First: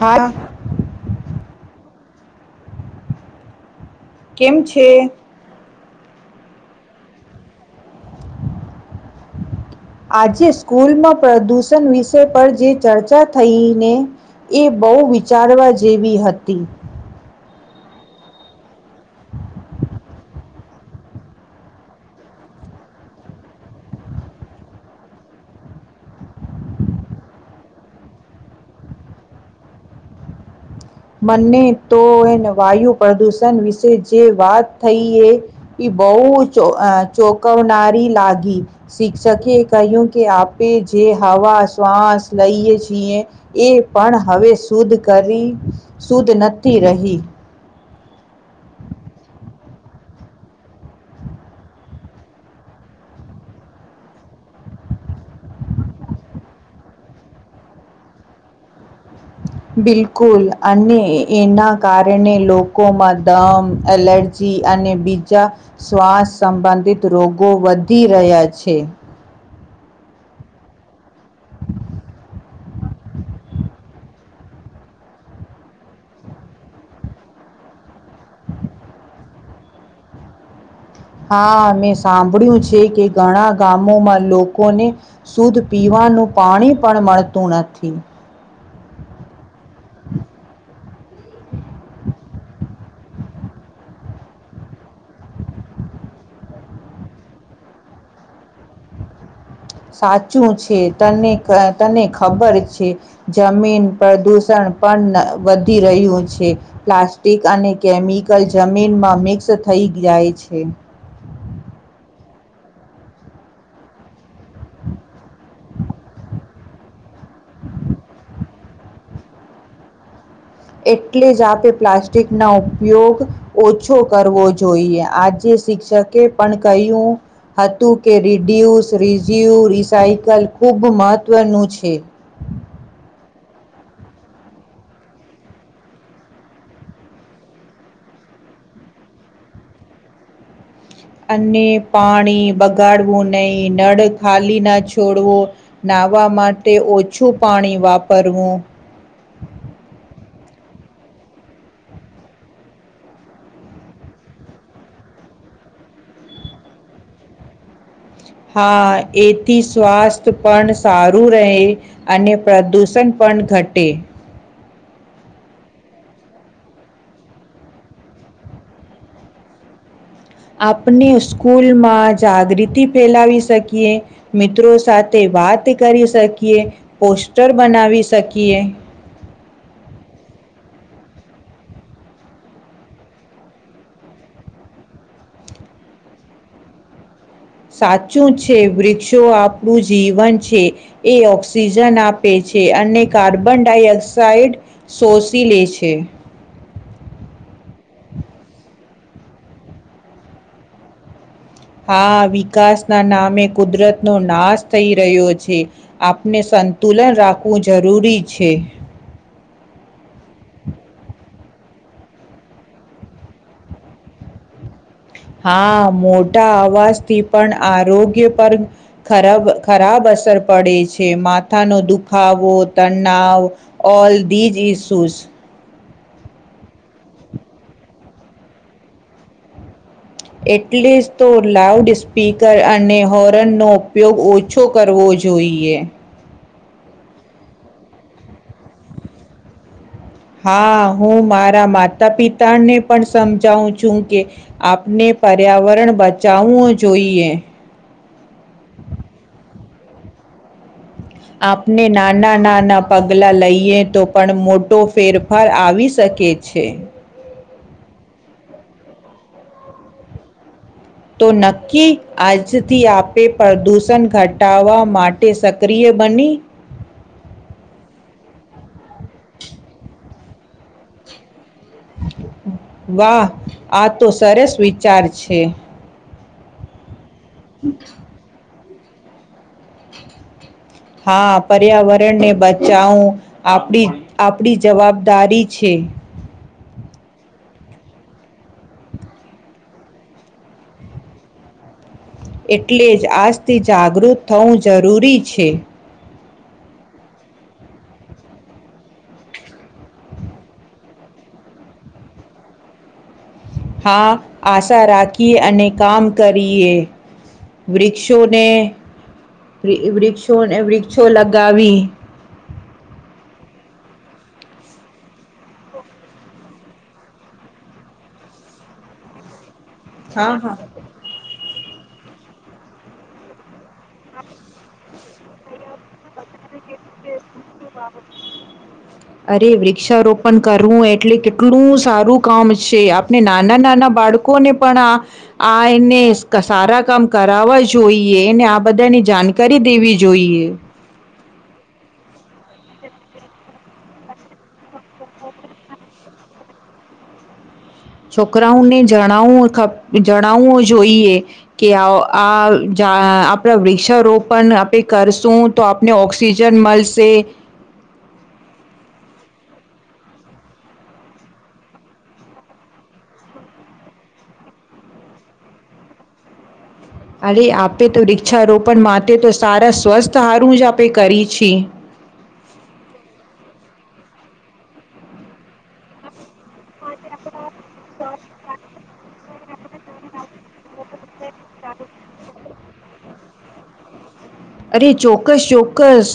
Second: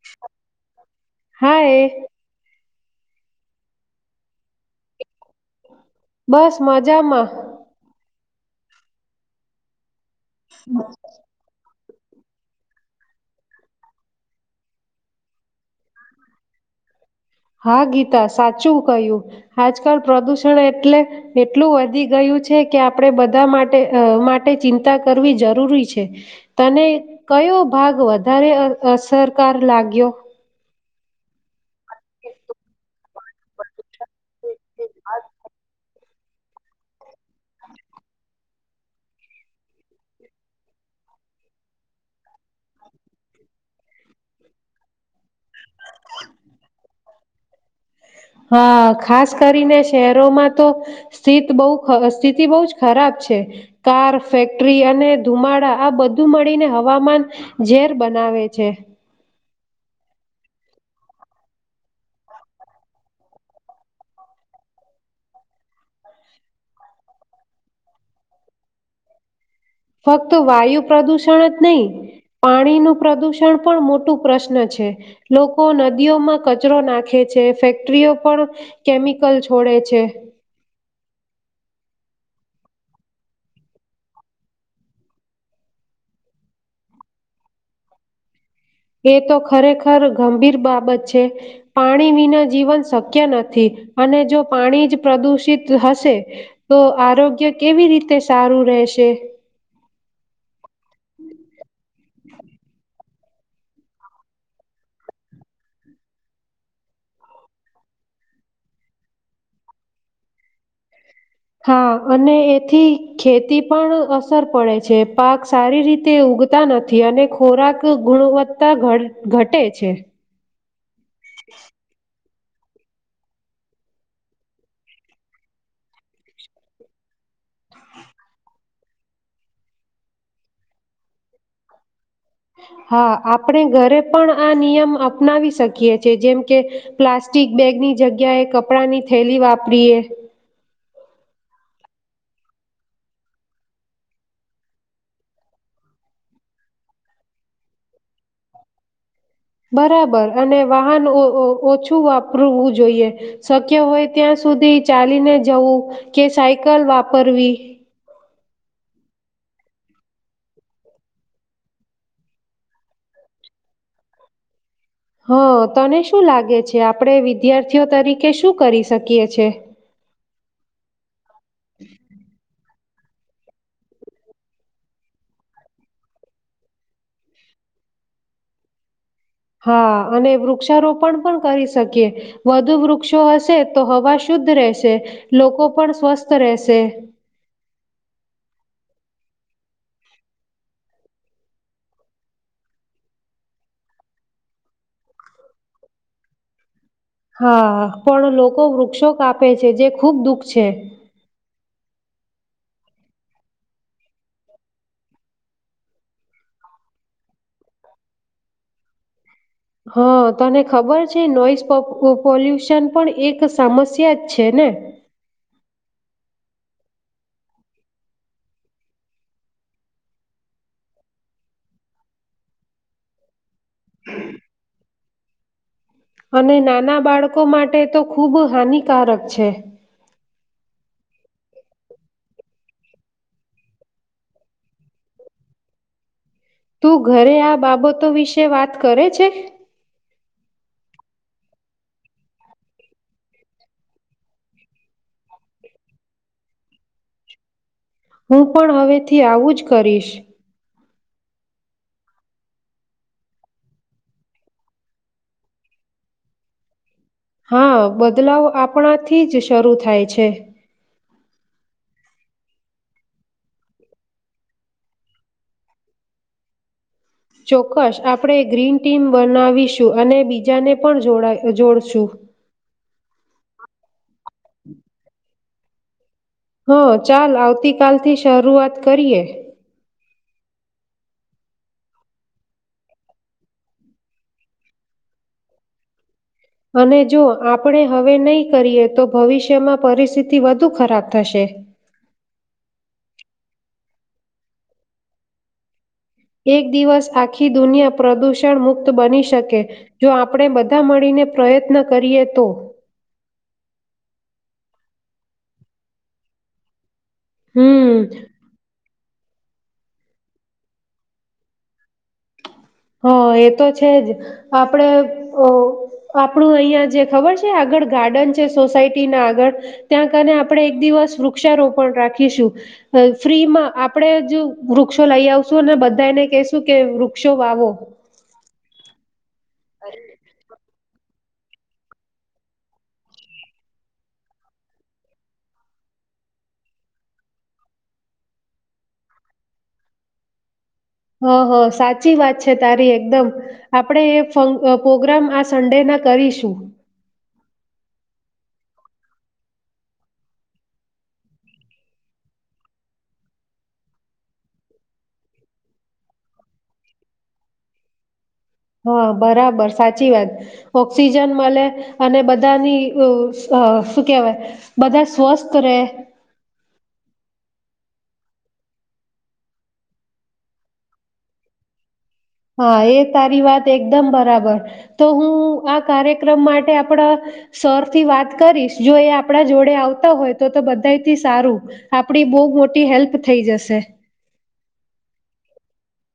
હા હા એ. કેમ છે? બસ મજામાં. આજે સ્કૂલમાં પ્રદૂષ વિષ પર જે ચર્ચા થઈને એ બહુ વિચારવા જેવી હતી. હા ગીતા સાચું કહ્યું આજકાલ પ્રદૂષણ એટલે એટલું વધી ગયું છે, કે આપણે બધા માટે માટે ચિંતા કરવી જરૂરી છે તને કયો ભાગ વધારે અસરકાર લાગ્યો. મને તો એ વાયુ પ્રદૂષણ વિશે જે વાત થઈ એ એ બહુ ચોકવનારી લાગી, શિક્ષકે કહ્યું કે આપે જે હવા શ્વાસ લઈએ છીએ એ પણ હવે શુદ્ધ કરી. સુદ નતી રહી. હા ખાસ કરીને શહેરોમાં તો સ્થિત બઉ સ્થિતિ બઉ જ ખરાબ છે કાર, ફેક્ટરી અને ધુમાડા આ બધું મળીને હવામાન ઝેર બનાવે છે. બિલકુલ અને એના કારણે લોકોમાં દમ, એલર્જી અને બીજા શ્વાસ સંબંધિત રોગો વધી રહ્યા છે. ફક્ત વાયુ પ્રદૂષણ જ નહી પાણીનું પ્રદુષણ પણ મોટું પ્રશ્ન છે, લોકો નદીઓમાં કચરો નાખે છે, ફેક્ટરીઓ પણ કેમિકલ છોડે છે. હા મેં સાંભળ્યું છે કે ઘણા ગામોમાં લોકોને શુદ્ધ પીવાનું પાણી પણ મળતું નથી. એ તો ખરેખર ગંભીર બાબત છે, પાણી વિના જીવન શક્ય નથી અને જો પાણી જ પ્રદુષિત હશે તો આરોગ્ય કેવી રીતે સારું રહેશે. સાચું છે તને તને ખબર છે જમીન પ્રદૂષણ પણ વધી રહ્યું છે પ્લાસ્ટિક અને કેમિકલ જમીનમાં મિક્સ થઈ જાય છે. હા અને એથી ખેતી પણ અ અસર પડે છે પાક સારી રીતે ઉગ તા નથી અને ખોરાક ગુણવત્તા ઘટે છે એટલે જ આપે પ્લાસ્ટિક ન ઉપયોગ ઓછો કરવો જોઈએ આજે શિક્ષકે પણ કહ્યું હતું કે રિડ્યુસ રિઝ્યુ રિસાયકલ ખૂબ મહત્ત્વનું છે હા આપણે ઘરે પણ આ નિયમ અપનાવી શકીએ છેએ જેમ કે પ્લાસ્ટિક બેગની જગ્યાએ કપડાંની થેલી વાપરીએ અને પાણી બગાડવું નહીિ નળ ખાલી ના છોડવું નાહવા માટે ઓછું પાણી વાપરવું બરાબર અને વાહન ઓછું વાપરવું જોઈએ શક્ય હોય ત્યાં સુધી ચાલીને જવું કે સાયકલ વાપરવી હા એથી સ્વાસ્થ્ય પણ સારું રહે અને પ્રદૂષણ પણ ઘટે હા તને શું લાગે છે આપણે વિદ્યાર્થીઓ તરીકે શું કરી શકીએ છે આપણે સ્ કૂલમાં જાગૃતિ ફેલાવી શકીએ મિત્રો સાથે વાત કરી શકીએ પોસ્ટર બનાવી શકીએ હા અને વૃક્ષારોપણ પણ કરી શકીએ વધુ વૃક્ષો હશે તો હવા શુદ્ધ રહેશે લોકો પણ સ્વસ્થ રહેશે સાચું છે વૃક્ષો આપણું જીવન છે એ ઓક્સિજન આપે છે અને કાર્બન ડાયોક્સાઇડ શોષી લે છે હા પણ લોકો વૃક્ષો કાપે છે જે ખુબ દુઃખ છે હા વિકાસના નામે કુદરતનો નાશ થઈ રહ્યો છે આપને સંતુલન રાખવું જરૂરી છે હા તને ખબર છે નોઈઝ પોલ્યુશન પણ એક સમસ્યા જ છે ને હા મોટા અવાજથી પણ આરોગ્ય પર ખરાબ ખરાબ અસર પડે છે માથાનો દુખાવો તનાવ ઓલ ધીઝ ઈસુ અને નાના બાળકો માટે તો ખૂબ હાનિકારક છે એટલે જ તો લાઉડ સ્પીકર અને હોર્નનો ઉપયોગ ઓછો કરવો જોઈએ તું ઘરે આ બાબતો વિશે વાત કરે છે હા હું મારા માતા પિતાને પણ સમજાવું છું કે આપને પર્યાવરણ બચાવવું જોઈએ હું પણ હવે થી આવું જ કરીશ આપને નાના નાના પગલાં લઈએ તો પણ મોટો ફેરફાર આવી શકે છે હા બદલાવ આપણાથી જ શરૂ થાય છે તો નક્કી આજથી આપે પ્રદૂષણ ઘટાવા માટે સક્રિય બની ચોક્કસ આપણેે ગ્રીન ટી બનાવીશું અને બીજાને પણ જોડાય વાહ આ તો સરસ વિચાર છે હા ચાલ આવતીકાલ થી શરૂઆત કરીએ હા પર્યાવરણને બચાવું આપ આપડી જવાબદારી છે અને જો આપણે હવે નહીં કરીએ તો ભવિષ્યમાં પરિસ્થિતિ વધુ ખરાબ થશે એટલે જ આજથી જાગૃત થવું જરૂરી છે એક દિવસ આખી દુનિયા પ્રદૂષણ મુક્ત બની શકે જો આપણે બધા મળીને પ્રયત્ન કરીએ તો હા આશા રાખીએ અને કામ કરીએ હમ વૃક્ષોને વૃક્ષો વૃક્ષો લગાવી હા એ તો છે જ આપડે આપણું અહિયાં જે ખબર છે આગળ ગાર્ડન છે સોસાયટી ના આગળ ત્યાં કરીને હા હા આપડણે એક દિવસ વૃક્ષારોપ રાખીશું ફ્રીમાં આપણે જ વૃક્ષો લઈ આવશું અને બધાને હું કે વૃક્ષો વાવો. [inaudible] અરે વૃક્ષારોપણ કરવું એ એટલે કેટલું સારું કામ છે. આપણે નાના નાના બાળકોને પણ, આ આ એને સારા કામ કરાવવા જોઈએ. એને આ બધાની જાણકારી દેવી જોઈએ. હા! હા સાચી વાત છે. તારી એકદમ આપણેે એ ફંક પ્રોગ્રામ આ સન્ડે ના કરીશું. છોકરાઓને જણાવું ખ જણાવું જોઈએ કે, આ આપણા ઝા વૃક્ષારોપણ આપે કરશું તો આપને ઓક્સિજન મળશે. હા! બરાબર સાચી વાત, ઓક્સિજન મળે, અને બધાની શું કેહેવાય? બધા સ્વસ્થ રહે. અરે આપે તો, વૃક્ષારોપણ માટે તો સારા સ્વસ્થ હારું જ આપે કરી છે. હા એ તારી વાત એકદમ બરાબર તો, હું આ કાર્યક્રમ માટે આ આપડા સર થી વાત કરીશ, જો એ આપણા જોડે તે આવતા હોય, તો તો બધાય સારું! આપડી બહુ મોટી હેલ્પ થઈ જશે. અરે, ચોક્કસ ચોક્કસ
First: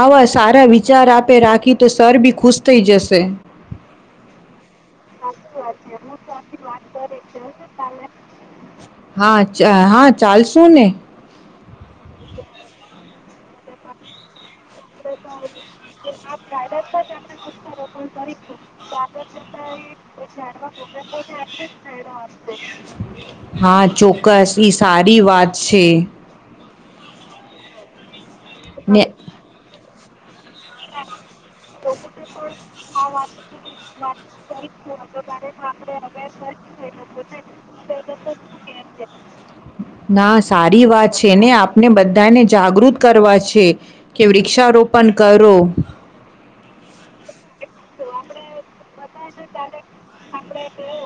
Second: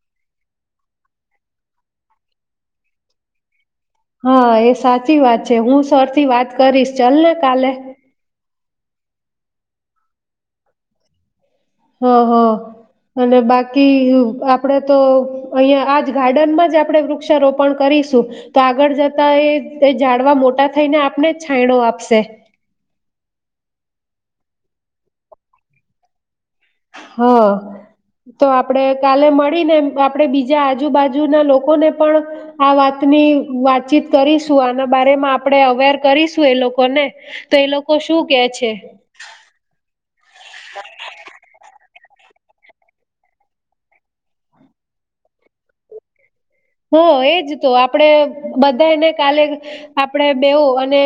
આવા સારા વિચાર આપે રાખી તો, સર બી ખુશ થઈ જશે. હા એ સાચી વાત છે. હું સરથી વાત કરીશ ચલ ને કાલે. હા! હા ચાલશું ને. હં હં! અને બાકી [inaudible] આપણે તો અહીંયા આજ ગાર્ડનમાં જ આપણે વૃક્ષારોપણ કરીશું. તો આગળ જતા એ જાડવા મોટા થઈને, આપણે જ છાંયડો આપશે. હા, ચોક્કસ ઈ સારી વાત છે. હાઅઅ તો, આપડે ને કાલે મળીને એમ આપણે બીજ જે આજુબાજુ ના લોકોને પણ આ વાતની વાતચીત કરીશું. આના બારેમાં આપણેે, અવેર કરીશું એ લોકોને, તો એ લોકો શું કે છે? ના સારી વાત છે ને! આપને બધાને જાગૃત કરવા છે કે, વૃક્ષારોપણ કરો. [inaudible] આપણે બધા એને કાલે આપડે બેવું, અને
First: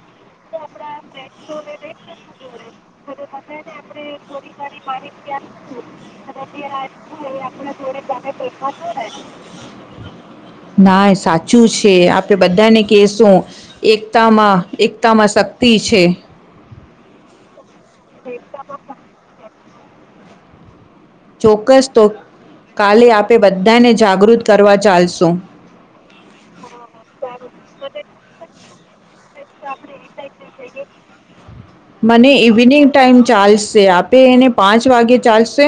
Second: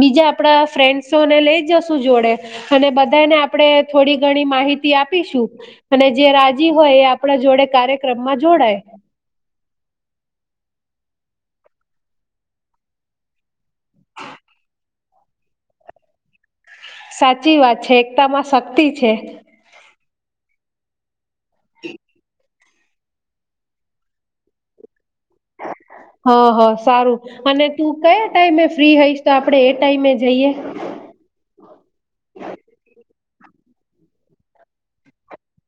બીજા આપડા ફ્રેંડસ સૌને લઈ જશુ જોડે. અને બધાને આપણે થોડી ઘણી માહિતી આપીશું. અને જે રાજી હોય, એ આપણા જોડે કાર્યક્રમમાં જોડાય. ના સાચું છે. આપણે બધાને કહેશું એકતામાં, એકતામાં શક્તિ છે. સાચી વાત. છે. એકતા માં શક્તિ છે. ચોક્કસ તો! કાલે આપે બધાને જાગૃત કરવા ચાલશું. હ હ સારું અને તું કયા ટાઈમે. ફ્રી હઈ. મને ઇવનિંગ ટાઈમ ચાલશે આપે એને પાંચ વાગે ચાલશે.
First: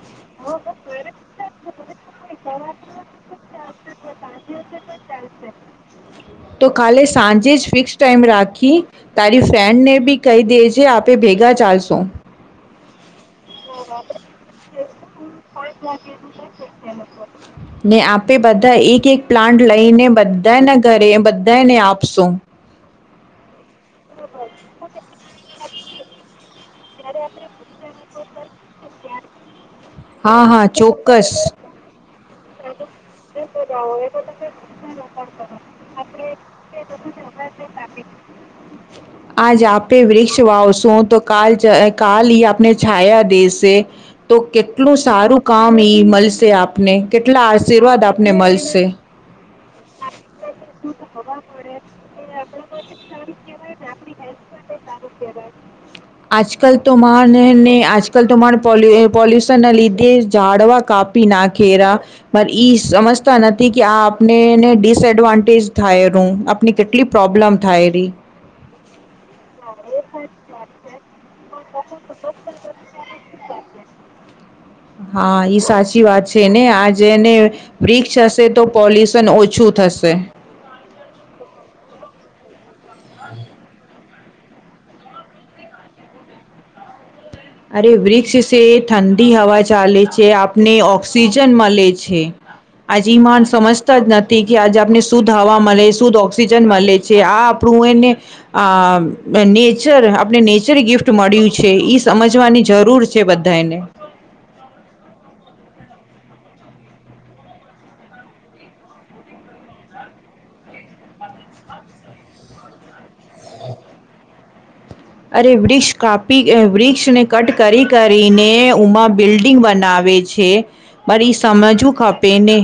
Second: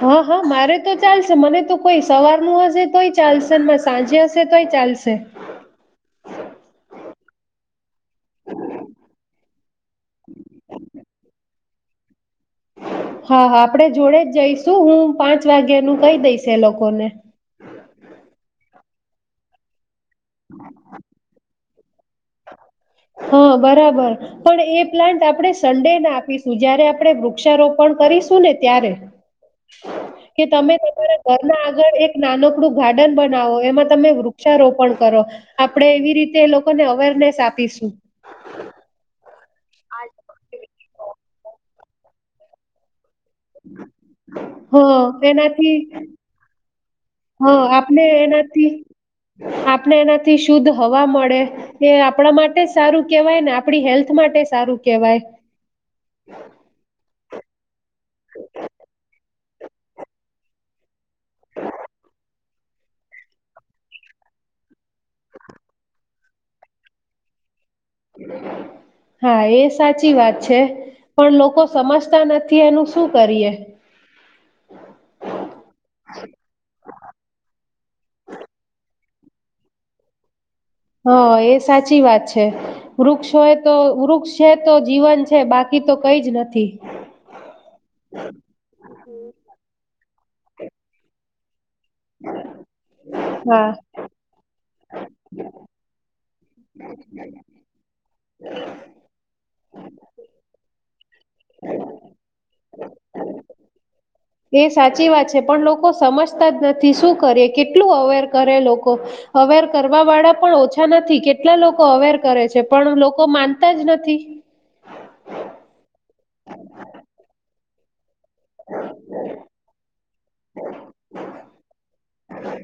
હા હા મારે તો ચાલશે મને તો. કોઈ સવાર ન હશે તોય ચાલશે સાંજે હશે તોય ચાલશે. તો કાલે સાંજે જ ફિક્સ ટાઈમ રાખી તારી ફ્રેન્ડ ને ભી કહી દે જે આપે ભેગા જાસ સ હા હા આપણે જોડે જ જઈશું હું પાંચ વાગ્યાનું કહી દઈશ એ લોકોને ને આપે બધા એક એક પ્લાન્ટ લઈને. બધા એના ઘરે બધાને આપ પ શું હા બરાબર પણ એ પ્લાન્ટ આપણે સન્ડે ના આપીશું જ્યારે આપ આપણે વૃક્ષારોપણ કરીશું ને ત્યારે હા કે હા તમે તમારા ચોક્કસ ઘર ના આગળ એક નાનો આપડું ગાર્ડન બનાવો એમાં તમે વૃક્ષારોપણ કરો આપણે એવી રીતે એ લોકોને અવેરનેસ આપીશ. આજ આપે વ્રીક્ષ વાવશું તો કાલ જ કાલ ઈ આપને છાયા દેશે. તો કેટલું હા સારું કામ ઈ મલશે આપને. હો, આપણે આશીર્વાદ આપને એનાથી મળશે આપણે એનાથી શુદ્ધ હવા મળે. એ આપણા માટે સારું કેવાય ને આપણી હેલ્થ માટે સારું કેવાય. નને આ જકલ તો માણ પોલુ અ પોલ્યુસ્ તના લીધે ઝાડવા કાપી નાખેરા. પણ ઈ સમજતા નથી કે આ આપને ને ડિસએડવાન્ટેજ થાયેલું. આપને કેટલી પ્રોબ્લમ થાય રહી હા, એ સાચી વાત છે. પણ લોકો સમજતા નથી એનું શું કરીએ? હા એ સાચી વાત છે ને વ્રીક્ષ હશે તો પોલ્યુશન ઓછું થશે. હા, એ સાચી વાત છે. વૃક્ષ હોય તો, વૃક્ષ છે તો જીવન છે. બાકી તો કઈ જ નથી. અરે વૃક્ષ છે એ ઠંડી હવા ચાલે છે. કે આપને ઓક્સિજન મલે છે. આજે ઈ માન હા સમજતા જ નથી કે આજે આપને શુદ્ધ હવા મળે, શુદ્ધ ઓક્સિજન મળે છે. આ આપણું એને આ નેચર આપણે નેચર ગિફ્ટ મળ્યું છે. રાખવા ની જરૂર છે બધાને એ સાચી વાત છે પણ લોકો સમજતા જ નથી. શું કરયે, કેટલું અવેર કરે લોકો અવેર કરવા વાળા પણ ઓછા નથી. કેટલા લોકો અવેર કરે છે પણ લોકો માનતા જ નથી. અરે વૃક્ષ કાપી વૃક્ષને કટ કરી કરી ઉમા બિલ્ડિંગ બનાવે છે પન ઈ સમજવું ખપ તેને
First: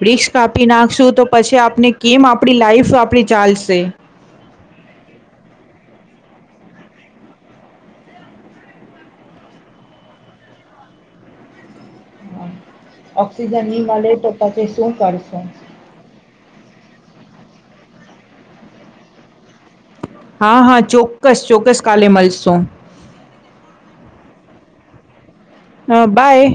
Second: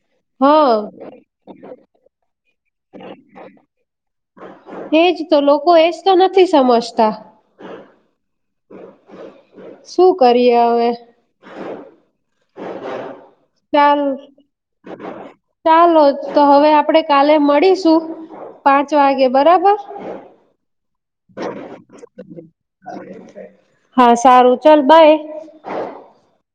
વૃક્ષ કાપી હા નાખશું તો પછી આપને કેમ આપ આપણી લાઈફ આપણી ચાલશે એજ તો લોકો એજ તો નથી સમજતા. શું કરીએ અવે? [inaudible] ની ચાલ મળે તો પછી શું કરશું? ચાલો તો હવે આપડે કાલે મળીશ. પાંચ વાગે બરાબર. [unintelligible] હા હા ચોક્કસ ચોક્કસ કાલે મલસુ. હા સારું ચાલ બાય હા બાય